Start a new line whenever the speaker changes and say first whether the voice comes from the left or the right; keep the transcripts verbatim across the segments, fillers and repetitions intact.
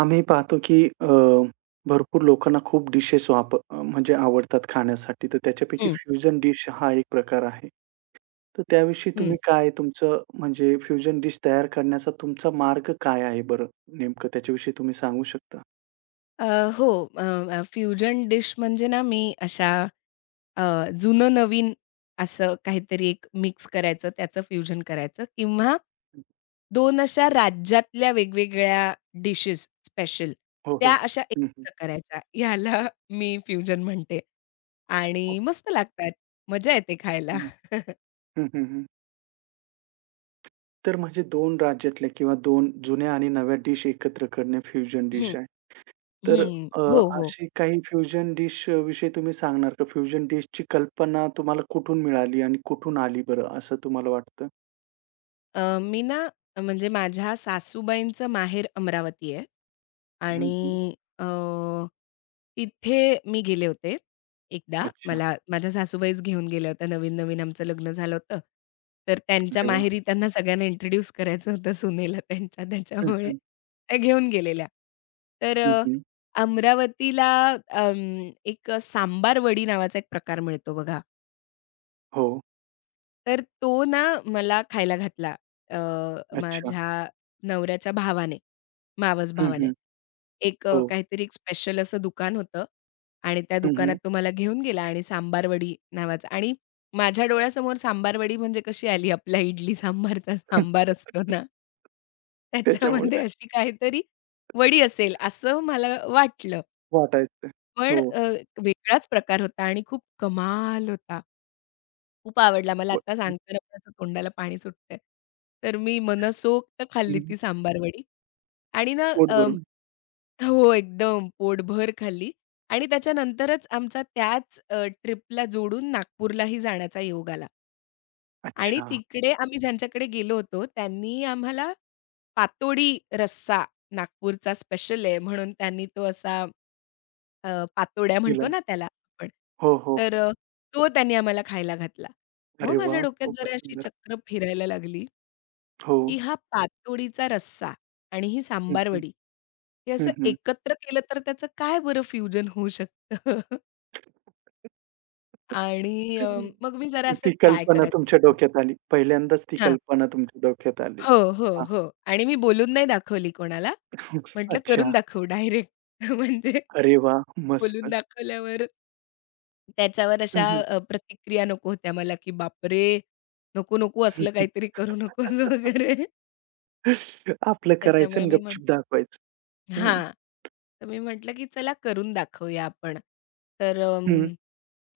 right: आम्ही पाहतो की अ, भरपूर लोकांना खूप डिशेस वाप अ, म्हणजे आवडतात खाण्यासाठी. तर त्याच्यापैकी
left: हं.
right: फ्युजन डिश हा एक प्रकार आहे. तर त्याविषयी तुम्ही
left: हं.
right: काय तुमचं म्हणजे फ्युजन डिश तयार करण्याचा तुमचा मार्ग काय आहे बरं? नेमकं त्याच्याविषयी तुम्ही सांगू शकता?
left: अ, हो. अ, अ, फ्युजन डिश म्हणजे ना मी अशा अ, जुनं नवीन असं काहीतरी एक मिक्स करायचं, त्याचं फ्युजन करायचं किंवा दोन अशा राज्यातल्या वेगवेगळ्या डिशेस स्पेशल
right: हो, हो.
left: त्या अशा
right: हं, हं.
left: एकत्र करायच्या. ह्याला मी फ्युजन म्हणते आणि मस्त लागतात. मजा येते खायला.
right: हं, हं, हं, हं. तर म्हणजे दोन राज्यातल्या किंवा दोन जुन्या आणि नव्या डिश एकत्र करणे फ्युजन डिश
left: हं,
right: आहे. तर
left: हं.
right: अ,
left: हो, हो.
right: अशी काही फ्युजन डिश विषयी तुम्ही सांगणार का? फ्युजन डिशची कल्पना तुम्हाला कुठून मिळाली आणि कुठून आली बरं, असं तुम्हाला वाटतं?
left: अ, मी ना म्हणजे माझ्या सासूबाईंचं माहेर अमरावती आहे
right: हं, हं.
left: आणि अ, तिथे मी गेले होते एकदा.
right: अच्छा.
left: मला माझ्या सासूबाईच घेऊन गेल्या होत्या. नवीन-नवीन आमचं लग्न झालं होतं. तर त्यांच्या
right: अरे वाह!
left: माहेरी त्यांना सगळ्यांना इंट्रोड्यूस करायचं होतं सुनेला त्यांच्या.
right: हं,
left: त्याच्यामुळे
right: हं.
left: त्या घेऊन गेलेल्या. तर
right: हं,
left: अ,
right: हं.
left: अमरावतीला अं, एक सांबार वडी नावाचा एक प्रकार मिळतो बघा.
right: हो.
left: तर तो ना मला खायला घातला अ,
right: अच्छा.
left: माझ्या नवऱ्याच्या भावाने, मावस
right: हं,
left: भावाने.
right: हं.
left: एक अ,
right: हो.
left: काहीतरी एक स्पेशल असं दुकान होतं आणि त्या
right: हं, हं.
left: दुकानात तो मला घेऊन गेला आणि सांबारवडी नावाचं आणि माझ्या डोळ्यासमोर सांबारवडी म्हणजे कशी आली आपला इडली सांबारचा सांबार असतो ना, त्याच्यामध्ये
right: त्याच्यामुळे
left: अशी काहीतरी वडी असेल असं मला वाटलं.
right: वाटायचं.
left: पण
right: हो.
left: अ, वेगळाच प्रकार होता आणि खूप कमाल होता. खूप आवडला. मला
right: व
left: आता सांगताना पण असं तोंडाला पाणी सुटतंय. तर मी मनसोक्त
right: हं,
left: खाल्ली
right: हं.
left: ती सांबार वडी आणि ना
right: पोट
left: अ,
right: भरून.
left: हो, एकदम पोटभर खाल्ली आणि त्याच्यानंतरच आमचा त्याच अ, ट्रिपला जोडून नागपूरलाही जाण्याचा योग आला आणि
right: अच्छा.
left: तिकडे आम्ही ज्यांच्याकडे गेलो होतो त्यांनी आम्हाला पातोडी रस्सा नागपूरचा स्पेशल आहे म्हणून त्यांनी तो असा अ, पातोड्या
right: दिला.
left: म्हणतो ना त्याला आपण.
right: हो, हो,
left: तर
right: हो.
left: अ, तो त्याने आम्हाला खायला घातला.
right: अरे
left: मग
right: वाह!
left: माझ्या डोक्यात
right: खूपच
left: जरा अशी
right: सुंदर.
left: चक्र फिरायला लागली,
right: हो.
left: की हा पातोडीचा रस्सा आणि ही
right: हं,
left: सांबार
right: हं.
left: वडी हे असं
right: हं,
left: एकत्र केलं तर त्याचं काय बरं फ्युजन होऊ शकतं? आणि अ, मग
right: हं.
left: मी जरा असं
right: ती
left: ट्राय
right: कल्पना
left: करायचं
right: तुमच्या
left: ठरवलं.
right: डोक्यात आली. पहिल्यांदाच ती
left: हां.
right: कल्पना तुमच्या डोक्यात आली.
left: हो, हो,
right: हां.
left: हो. आणि मी बोलून नाही दाखवली कोणाला. म्हटलं
right: अच्छा.
left: करून दाखवू डायरेक्ट म्हणजे
right: अरे वा
left: बोलून
right: मस्त.
left: दाखवल्यावर त्याच्यावर
right: हं,
left: अशा
right: हं.
left: अ, प्रतिक्रिया नको होत्या मला, की "बापरे! नको, नको असलं काहीतरी करू नकोस" वगैरे.
right: आपलं करायचं
left: त्याच्यामुळे
right: आणि
left: मी
right: गपचूप
left: म्हटलं
right: दाखवायचं. हं,
left: हां. तर मी म्हटलं, की "चला करून दाखवूया आपण." तर अं,
right: हं.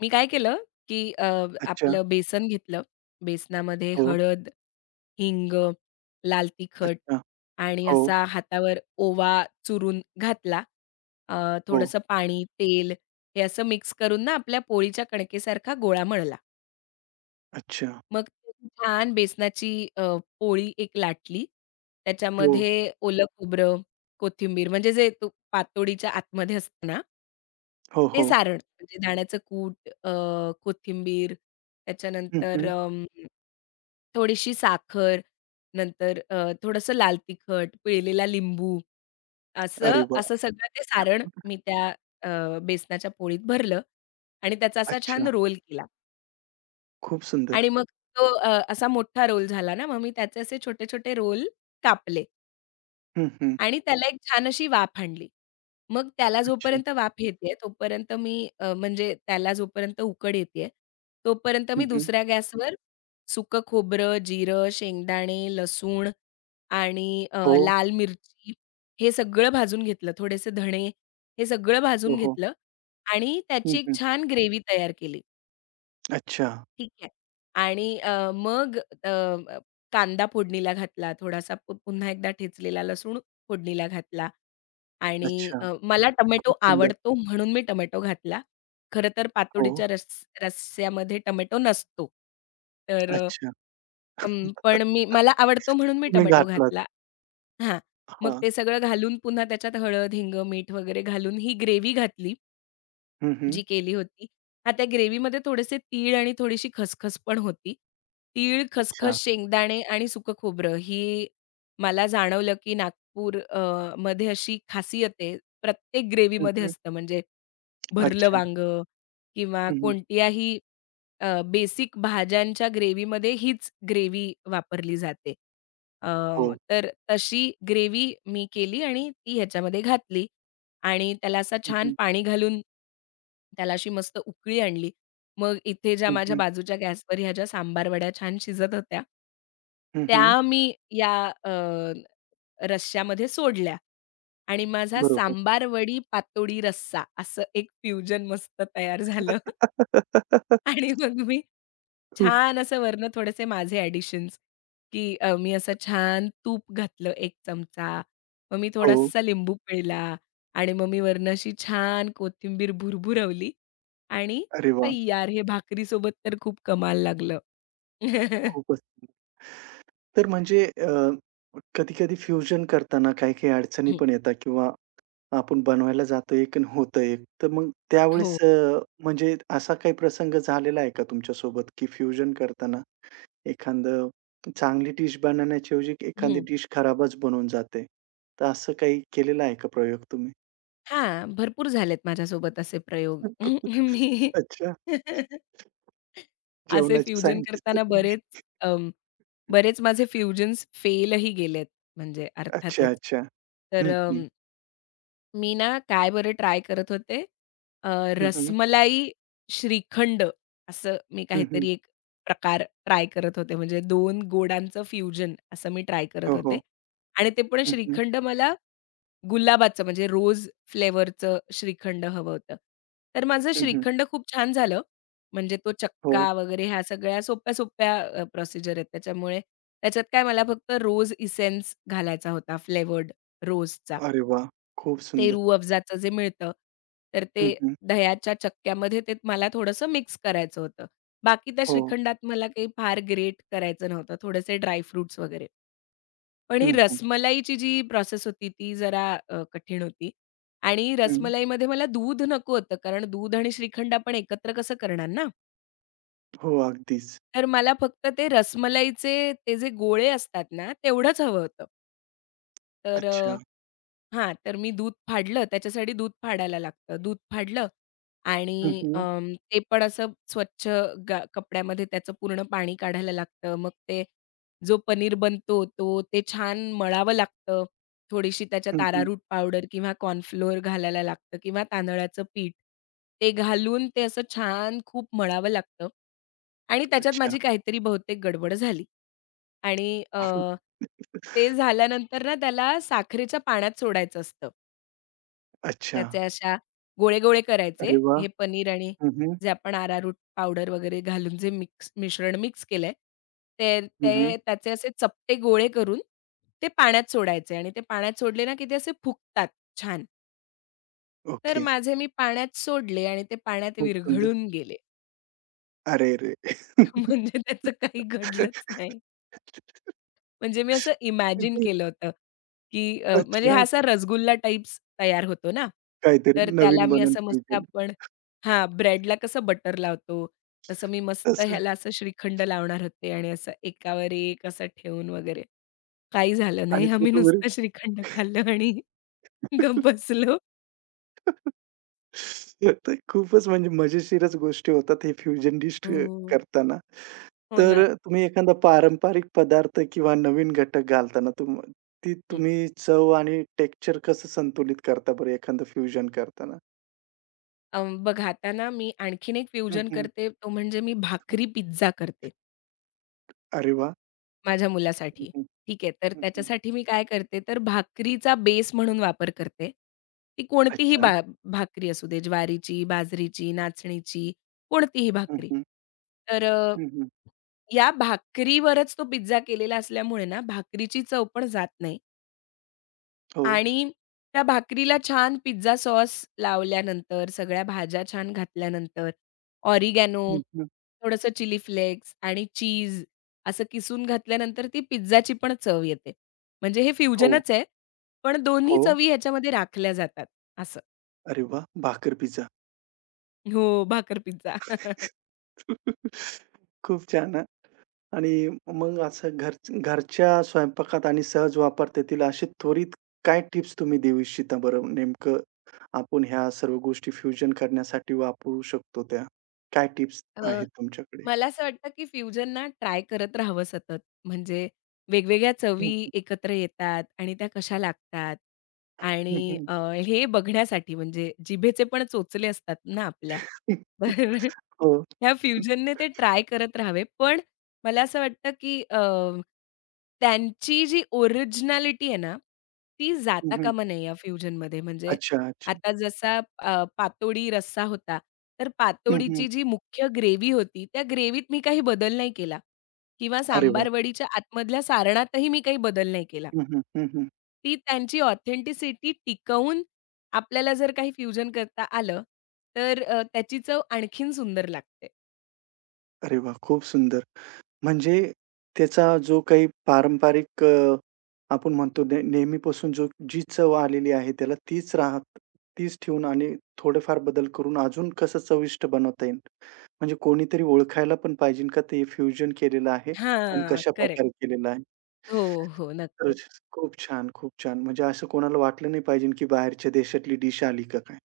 left: मी काय केलं, की अ,
right: अच्छा.
left: आपलं बेसन घेतलं. बेसनामध्ये
right: हो.
left: हळद, हिंग, लाल तिखट
right: अच्छा.
left: आणि
right: हो,
left: असा हातावर ओवा चुरून घातला. अ,
right: हो.
left: थोडंसं पाणी, तेल हे असं मिक्स करून ना आपल्या पोळीच्या कणकेसारखा गोळा मळला.
right: अच्छा.
left: मग त्याची छान बेसनाची अ, पोळी एक लाटली.
right: हो,
left: त्याच्यामध्ये ओलं खोबरं, कोथिंबीर म्हणजे जे तो पातोडीच्या आतमध्ये असतं ना
right: हो,
left: ते
right: हो.
left: सारण म्हणजे दाण्याचं कूट, अ, कोथिंबीर,
right: हं,
left: त्याच्यानंतर
right: हं.
left: अं, थोडीशी साखर, नंतर अ, थोडंसं लाल तिखट, पिळलेला लिंबू
right: अरे
left: असं
right: वा.
left: असं सगळं ते सारण मी त्या अ, बेसनाच्या पोळीत भरलं आणि त्याचा असा छान
right: अच्छा.
left: रोल केला.
right: खूप सुंदर.
left: आणि मग तो अ, असा मोठा रोल झाला ना, मग मी त्याचे असे छोटे-छोटे रोल कापले
right: हं, हं.
left: आणि त्याला एक छान अशी वाफ आणली. मग त्याला
right: अच्छा.
left: जोपर्यंत वाफ येतेय, तोपर्यंत मी अ, म्हणजे त्याला जोपर्यंत उकड येतेय, तोपर्यंत
right: हं,
left: मी
right: हं.
left: दुसऱ्या गॅसवर सुकं खोबरं, जिरं, शेंगदाणे, लसूण आणि अ,
right: हो,
left: लाल मिरची हे सगळं भाजून घेतलं. थोडेसे धणे हे सगळं
right: हो,
left: भाजून
right: हो.
left: घेतलं आणि
right: हं,
left: त्याची एक
right: हं.
left: छान ग्रेव्ही तयार केली.
right: अच्छा,
left: ठीक आहे. आणि अ, मग अ, अ, कांदा फोडणीला घातला, थोडासा पु पुन्हा एकदा ठेचलेला लसूण फोडणीला घातला आणि
right: अच्छा.
left: अ, मला टोमॅटो
right: खूप सुंदर.
left: आवडतो म्हणून मी टोमॅटो घातला. खरं तर
right: हो.
left: पातोडीच्या रस रस्स्यामध्ये टोमॅटो नसतो. तर अ,
right: अच्छा.
left: अं, पण मी मला आवडतो म्हणून मी
right: तुम्ही
left: टोमॅटो
right: घातलात.
left: घातला. हां. मग
right: हां.
left: ते सगळं घालून पुन्हा त्याच्यात हळद, हिंग, मीठ वगैरे घालून ही ग्रेव्ही घातली.
right: हं, हं.
left: जी केली होती. हां, त्या ग्रेव्हीमध्ये थोडेसे तीळ आणि थोडीशी खसखस पण होती. तीळ,
right: अच्छा.
left: खसखस, शेंगदाणे आणि सुकं खोबरं ही मला जाणवलं, की नागपूर अ, मध्ये अशी खासियत आहे. प्रत्येक
right: हं,
left: ग्रेव्हीमध्ये
right: हं.
left: असतं म्हणजे भरलं
right: अच्छा.
left: वांगं किंवा
right: हं, हं.
left: कोणत्याही अ, बेसिक भाज्यांच्या ग्रेव्हीमध्ये हीच ग्रेव्ही वापरली जाते. अ,
right: हो.
left: तर तशी ग्रेव्ही मी केली आणि ती ह्याच्यामध्ये घातली. आणि त्याला असं
right: हं,
left: छान
right: हं.
left: पाणी घालून त्याला अशी मस्त उकळी आणली. मग इथे ज्या
right: हं,
left: माझ्या
right: हं.
left: बाजूच्या गॅसवर ह्या ज्या सांबार वड्या छान शिजत होत्या,
right: हं, हं.
left: त्या मी या अ, रश्श्यामध्ये सोडल्या आणि माझा
right: बरोबर.
left: सांबार वडी पातोडी रस्सा असं एक फ्युजन मस्त तयार झालं आणि मग मी
right: खूप
left: छान असं वरनं थोडेसे माझे ॲडिशन्स, की अ, मी असं छान तूप घातलं एक चमचा, मग मी
right: हो.
left: थोडासा लिंबू पिळला आणि मग मी वरनं अशी छान कोथिंबीर भुरभुरवली आणि
right: अरे वाह!
left: तय्यार. हे भाकरीसोबत तर खूप कमाल लागलं.
right: खूपच सुंदर. तर म्हणजे अ, कधी-कधी फ्युजन करताना काही-काही अडचणी
left: हं,
right: पण येतात किंवा आपण बनवायला जातो एक आणि होतं एक. तर मग त्यावेळेस
left: हो.
right: अ, म्हणजे असा काही प्रसंग झालेला आहे का तुमच्या सोबत, की फ्युजन करताना एखादं चांगली डिश बनवण्याच्या ऐवजी एखादी
left: हं.
right: डिश खराबच बनून जाते. तर असं काही केलेलं आहे का प्रयोग तुम्ही?
left: हां, भरपूर झालेत माझ्यासोबत असे प्रयोग. मी
right: अच्छा,
left: असे
right: जेवणाचे
left: फ्युजन
right: सायंटिस्ट आहे
left: करताना बरेच
right: तुम्ही.
left: अं, बरेच माझे फ्युजन्स फेलही गेलेत म्हणजे
right: अच्छा,
left: अर्थातच.
right: अच्छा.
left: तर
right: हं, हं.
left: अं, मी ना काय बरं ट्राय करत होते अ,
right: हं, हं.
left: रसमलाई श्रीखंड असं मी
right: हं, हं.
left: काहीतरी एक प्रकार ट्राय करत होते. म्हणजे दोन गोडांचं फ्युजन असं मी ट्राय
right: हो,
left: करत
right: हो.
left: होते आणि ते पण
right: हं, हं.
left: श्रीखंड मला गुलाबाचं म्हणजे रोज फ्लेवरचं श्रीखंड हवं होतं. तर माझं
right: हं, हं.
left: श्रीखंड खूप छान झालं. म्हणजे तो
right: हो.
left: चक्का वगैरे ह्या सगळ्या सोप्या-सोप्या प्रोसिजर आहेत. त्याच्यामुळे त्याच्यात काय मला फक्त रोज इसेन्स घालायचा होता फ्लेवर्ड रोजचा.
right: अरे वाह! खूप
left: ते
right: सुंदर.
left: रूह अफजाचं जे मिळतं. तर ते
right: हं, हं.
left: दह्याच्या चक्क्यामध्ये ते मला थोडंसं मिक्स करायचं होतं. बाकी त्या
right: हो.
left: श्रीखंडात मला काही फार ग्रेट करायचं नव्हतं. थोडेसे ड्राय वगैरे. पण
right: हं,
left: ही
right: हं.
left: रसमलाईची जी प्रोसेस होती ती जरा अ, कठीण होती आणि
right: हं.
left: रसमलाईमध्ये मला दूध नको होतं कारण दूध आणि श्रीखंड आपण एकत्र कसं करणार ना?
right: हो, अगदीच.
left: तर मला फक्त ते रसमलाईचे ते जे गोळे असतात ना, तेवढंच हवं होतं. तर अ,
right: अच्छा.
left: हां, तर मी दूध फाडलं त्याच्यासाठी दूध फाडायला लागतं. दूध फाडलं
right: हं,
left: आणि
right: हं.
left: अं, ते पण असं स्वच्छ गा कपड्यामध्ये त्याचं पूर्ण पाणी काढायला लागतं. मग ते जो पनीर बनतो तो ते छान मळावं लागतं. थोडीशी त्याच्यात
right: हं, हं.
left: अरारूट पावडर किंवा कॉर्नफ्लोअर घालायला लागतं किंवा तांदळाचं पीठ. ते घालून ते असं छान खूप मळावं लागतं आणि त्याच्यात
right: अच्छा,
left: माझी काहीतरी बहुतेक गडबड झाली आणि अ, ते झाल्यानंतर ना त्याला साखरेच्या पाण्यात सोडायचं असतं.
right: अच्छा.
left: त्याचे अशा गोळे-गोळे
right: अरे
left: करायचे.
right: वाह!
left: हे पनीर आणि
right: हं, हं.
left: जे आपण अरारूट पावडर वगैरे घालून जे मिक्स मिश्रण मिक्स केलंय, ते
right: हं,
left: ते त्याचे असे चपटे गोळे करून ते पाण्यात सोडायचे आणि ते पाण्यात सोडले ना, की ते असे फुगतात छान. तर
right: ओके.
left: माझे मी पाण्यात सोडले आणि ते पाण्यात
right: खूप सुंदर.
left: विरघळून गेले.
right: अरेरे!
left: म्हणजे त्याचं काही घडलंच नाही. म्हणजे मी असं इमॅजिन
right: म्हणजे
left: केलं होतं, की अ, म्हणजे
right: अच्छा,
left: हा असा रसगुल्ला टाइप्स तयार होतो ना,
right: काहीतरी
left: तर त्याला
right: नवीन
left: मी
right: बनन
left: असं मस्त
right: फ्युजन
left: आपण हां, ब्रेडला कसं बटर लावतो, तसं मी मस्त
right: तसं
left: ह्याला असं श्रीखंड लावणार होते आणि असं एकावर एक असं ठेवून वगैरे. काही झालं
right: आणि
left: नाही.
right: तो
left: आम्ही
right: तो बरं.
left: नुसतं श्रीखंड खाल्लं आणि गप्प बसलो.
right: तर खूपच म्हणजे मजेशीरच गोष्टी होतात हे फ्युजन डिश
left: हो.
right: करताना.
left: हो
right: तर
left: ना.
right: तुम्ही एखादा पारंपरिक पदार्थ किंवा नवीन घटक घालताना तुम ती
left: हं.
right: तुम्ही चव आणि टेक्स्चर कसं संतुलित करता बरं एखादं फ्युजन करताना?
left: अ, बघा आता ना मी आणखीन एक
right: हं,
left: फ्युजन
right: हं.
left: करते, तो म्हणजे मी भाकरी पिझ्झा करते.
right: अरे वाह!
left: माझ्या
right: हं,
left: मुलासाठी.
right: हं.
left: ठीक आहे. तर
right: हं,
left: त्याच्यासाठी मी काय करते, तर भाकरीचा बेस म्हणून वापर करते. ती कोणतीही
right: अच्छा.
left: बा भाकरी असू दे, ज्वारीची, बाजरीची, नाचणीची, कोणतीही
right: हं,
left: भाकरी.
right: हं.
left: तर अ,
right: हं, हं.
left: या भाकरीवरच तो पिझ्झा केलेला असल्यामुळे ना, भाकरीची चव पण जात नाही.
right: हो.
left: आणि त्या भाकरीला छान पिझ्झा सॉस लावल्यानंतर, सगळ्या भाज्या छान घातल्यानंतर, ऑरिगॅनो,
right: हं, हं.
left: थोडंसं चिली फ्लेक्स आणि चीज असं किसून घातल्यानंतर ती पिझ्झाची पण चव येते. म्हणजे हे
right: हो,
left: फ्युजनच आहे, पण दोन्ही
right: हो.
left: चवी ह्याच्यामध्ये राखल्या जातात असं.
right: अरे वाह! भाकर पिझ्झा.
left: हो, भाकर पिझ्झा.
right: खूप छान आणि मग असं घर घरच्या स्वयंपाकात आणि सहज वापरता येतील अशी त्वरित काय टिप्स तुम्ही देऊ इच्छिता बरं? नेमकं आपण ह्या सर्व गोष्टी फ्युजन करण्यासाठी वापरू शकतो त्या. काय टिप्स
left: अ,
right: आहेत तुमच्याकडे?
left: मला असं वाटतं, की फ्युजन ना ट्राय करत राहावं सतत. म्हणजे वेगवेगळ्या
right: हं,
left: चवी
right: हं.
left: एकत्र येतात आणि त्या कशा लागतात
right: हं,
left: आणि
right: हं.
left: अ, हे बघण्यासाठी म्हणजे जिभेचे पण चोचले असतात ना आपल्या. तर
right: हो.
left: ह्या फ्युजनने ते ट्राय करत राहावे. पण मला असं वाटतं, की अ, त्यांची जी ओरिजिनॅलिटी आहे ना, ती
right: हं,
left: जाता
right: हं.
left: कामा नये या फ्युजनमध्ये. म्हणजे
right: अच्छा, अच्छा.
left: आता जसा अ, पातोडी रस्सा होता, तर
right: हं, हं.
left: पातोडीची जी मुख्य ग्रेव्ही होती, त्या ग्रेव्हीत मी काही बदल नाही केला किंवा
right: अरे वाह!
left: सांबार वडीच्या आतमधल्या सारणातही मी काही बदल नाही केला.
right: हं, हं. हं, हं.
left: ती त्यांची ऑथेंटिसिटी टिकवून आपल्याला जर काही फ्युजन करता आलं, तर अ, त्याची चव आणखीन सुंदर लागते.
right: अरे वाह! खूप सुंदर. म्हणजे त्याचा जो काही पारंपरिक अ आपण म्हणतो ने नेहमीपासून जो जी चव आलेली आहे त्याला तीच राहत तीच ठेवून आणि थोडेफार बदल करून अजून कसं चविष्ट बनवता येईल. म्हणजे कोणीतरी ओळखायला पण पाहिजे का ते फ्युजन केलेलं आहे आणि
left: हां, करेक्ट.
right: कशाप्रकारे केलेलं आहे.
left: हो, हो,
right: तर
left: नक्कीच.
right: खूप छान, खूप छान. म्हणजे असं कोणाला वाटलं नाही पाहिजे की बाहेरच्या देशातली डिश आली का काय?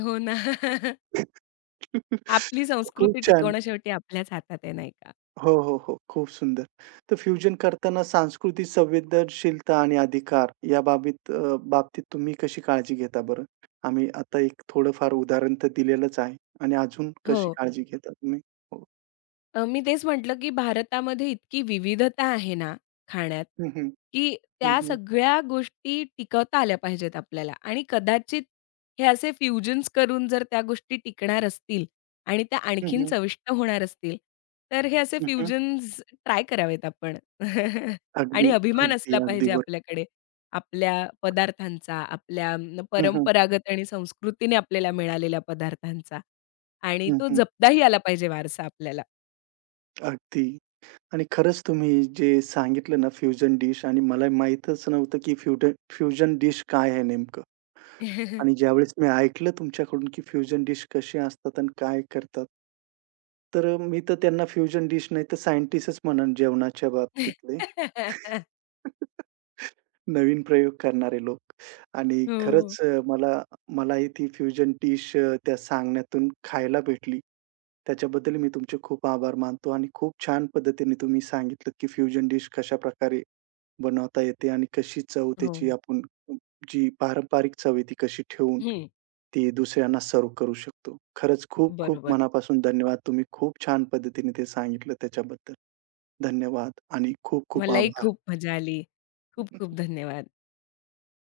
left: हो ना. आपली
right: खूप
left: संस्कृती
right: छान.
left: टिकवणं शेवटी आपल्याच हातात आहे, नाही का?
right: हो, हो, हो. खूप सुंदर. तर फ्युजन करताना सांस्कृतिक संवेदनशीलता आणि अधिकार या बाबीत अ, बाबतीत तुम्ही कशी काळजी घेता बरं? आम्ही आता एक थोडंफार उदाहरण तर दिलेलंच आहे आणि अजून
left: हो.
right: कशी काळजी घेता तुम्ही? हो.
left: अ, मी तेच म्हटलं, की भारतामध्ये इतकी विविधता आहे ना खाण्यात,
right: हं, हं.
left: की
right: हं,
left: त्या
right: हं.
left: सगळ्या गोष्टी टिकवता आल्या पाहिजेत आपल्याला आणि कदाचित हे असे फ्युजन्स करून जर त्या गोष्टी टिकणार असतील आणि त्या
right: हं,
left: आणखीन
right: हं.
left: चविष्ट होणार असतील, तर हे असे फ्युजन्स ट्राय करावेत आपण.
right: अगदी,
left: आणि अभिमान असला
right: अगदी, अगदी
left: पाहिजे
right: बरोबर.
left: आपल्याकडे, आपल्या पदार्थांचा, आपल्या अं,
right: हं, हं.
left: परंपरागत आणि संस्कृतीने आपल्याला मिळालेल्या पदार्थांचा आणि
right: हं,
left: तो
right: हं.
left: जपताही आला पाहिजे वारसा आपल्याला.
right: अगदी आणि खरंच तुम्ही जे सांगितलं ना फ्युजन डिश आणि मला माहीतच नव्हतं की फ्युडन फ्युजन डिश काय आहे नेमकं? आणि ज्यावेळेस मी ऐकलं तुमच्याकडून, की फ्युजन डिश कसे असतात आणि काय करतात. तर मी तर त्यांना फ्युजन डिश नाही तर सायंटिस्टच म्हणेन जेवणाच्या बाबतीतले. नवीन प्रयोग करणारे लोक आणि खरंच
left: हो.
right: अ, मला मलाही ती फ्युजन डिश अ, त्या सांगण्यातून खायला भेटली. त्याच्याबद्दल मी तुमचे खूप आभार मानतो आणि खूप छान पद्धतीने तुम्ही सांगितलंत, की फ्युजन डिश कशाप्रकारे बनवता येते आणि कशी चव
left: हो.
right: त्याची आपण जी पारंपरिक चव आहे ती कशी ठेवून,
left: हं.
right: ती दुसऱ्यांना सर्व्ह करू शकतो. खरंच खूप-खूप
left: बरोबर.
right: मनापासून धन्यवाद. तुम्ही खूप छान पद्धतीने ते सांगितलं त्याच्याबद्दल. धन्यवाद आणि खूप-खूप
left: मलाही
right: आभार.
left: खूप मजा आली. खूप-खूप धन्यवाद.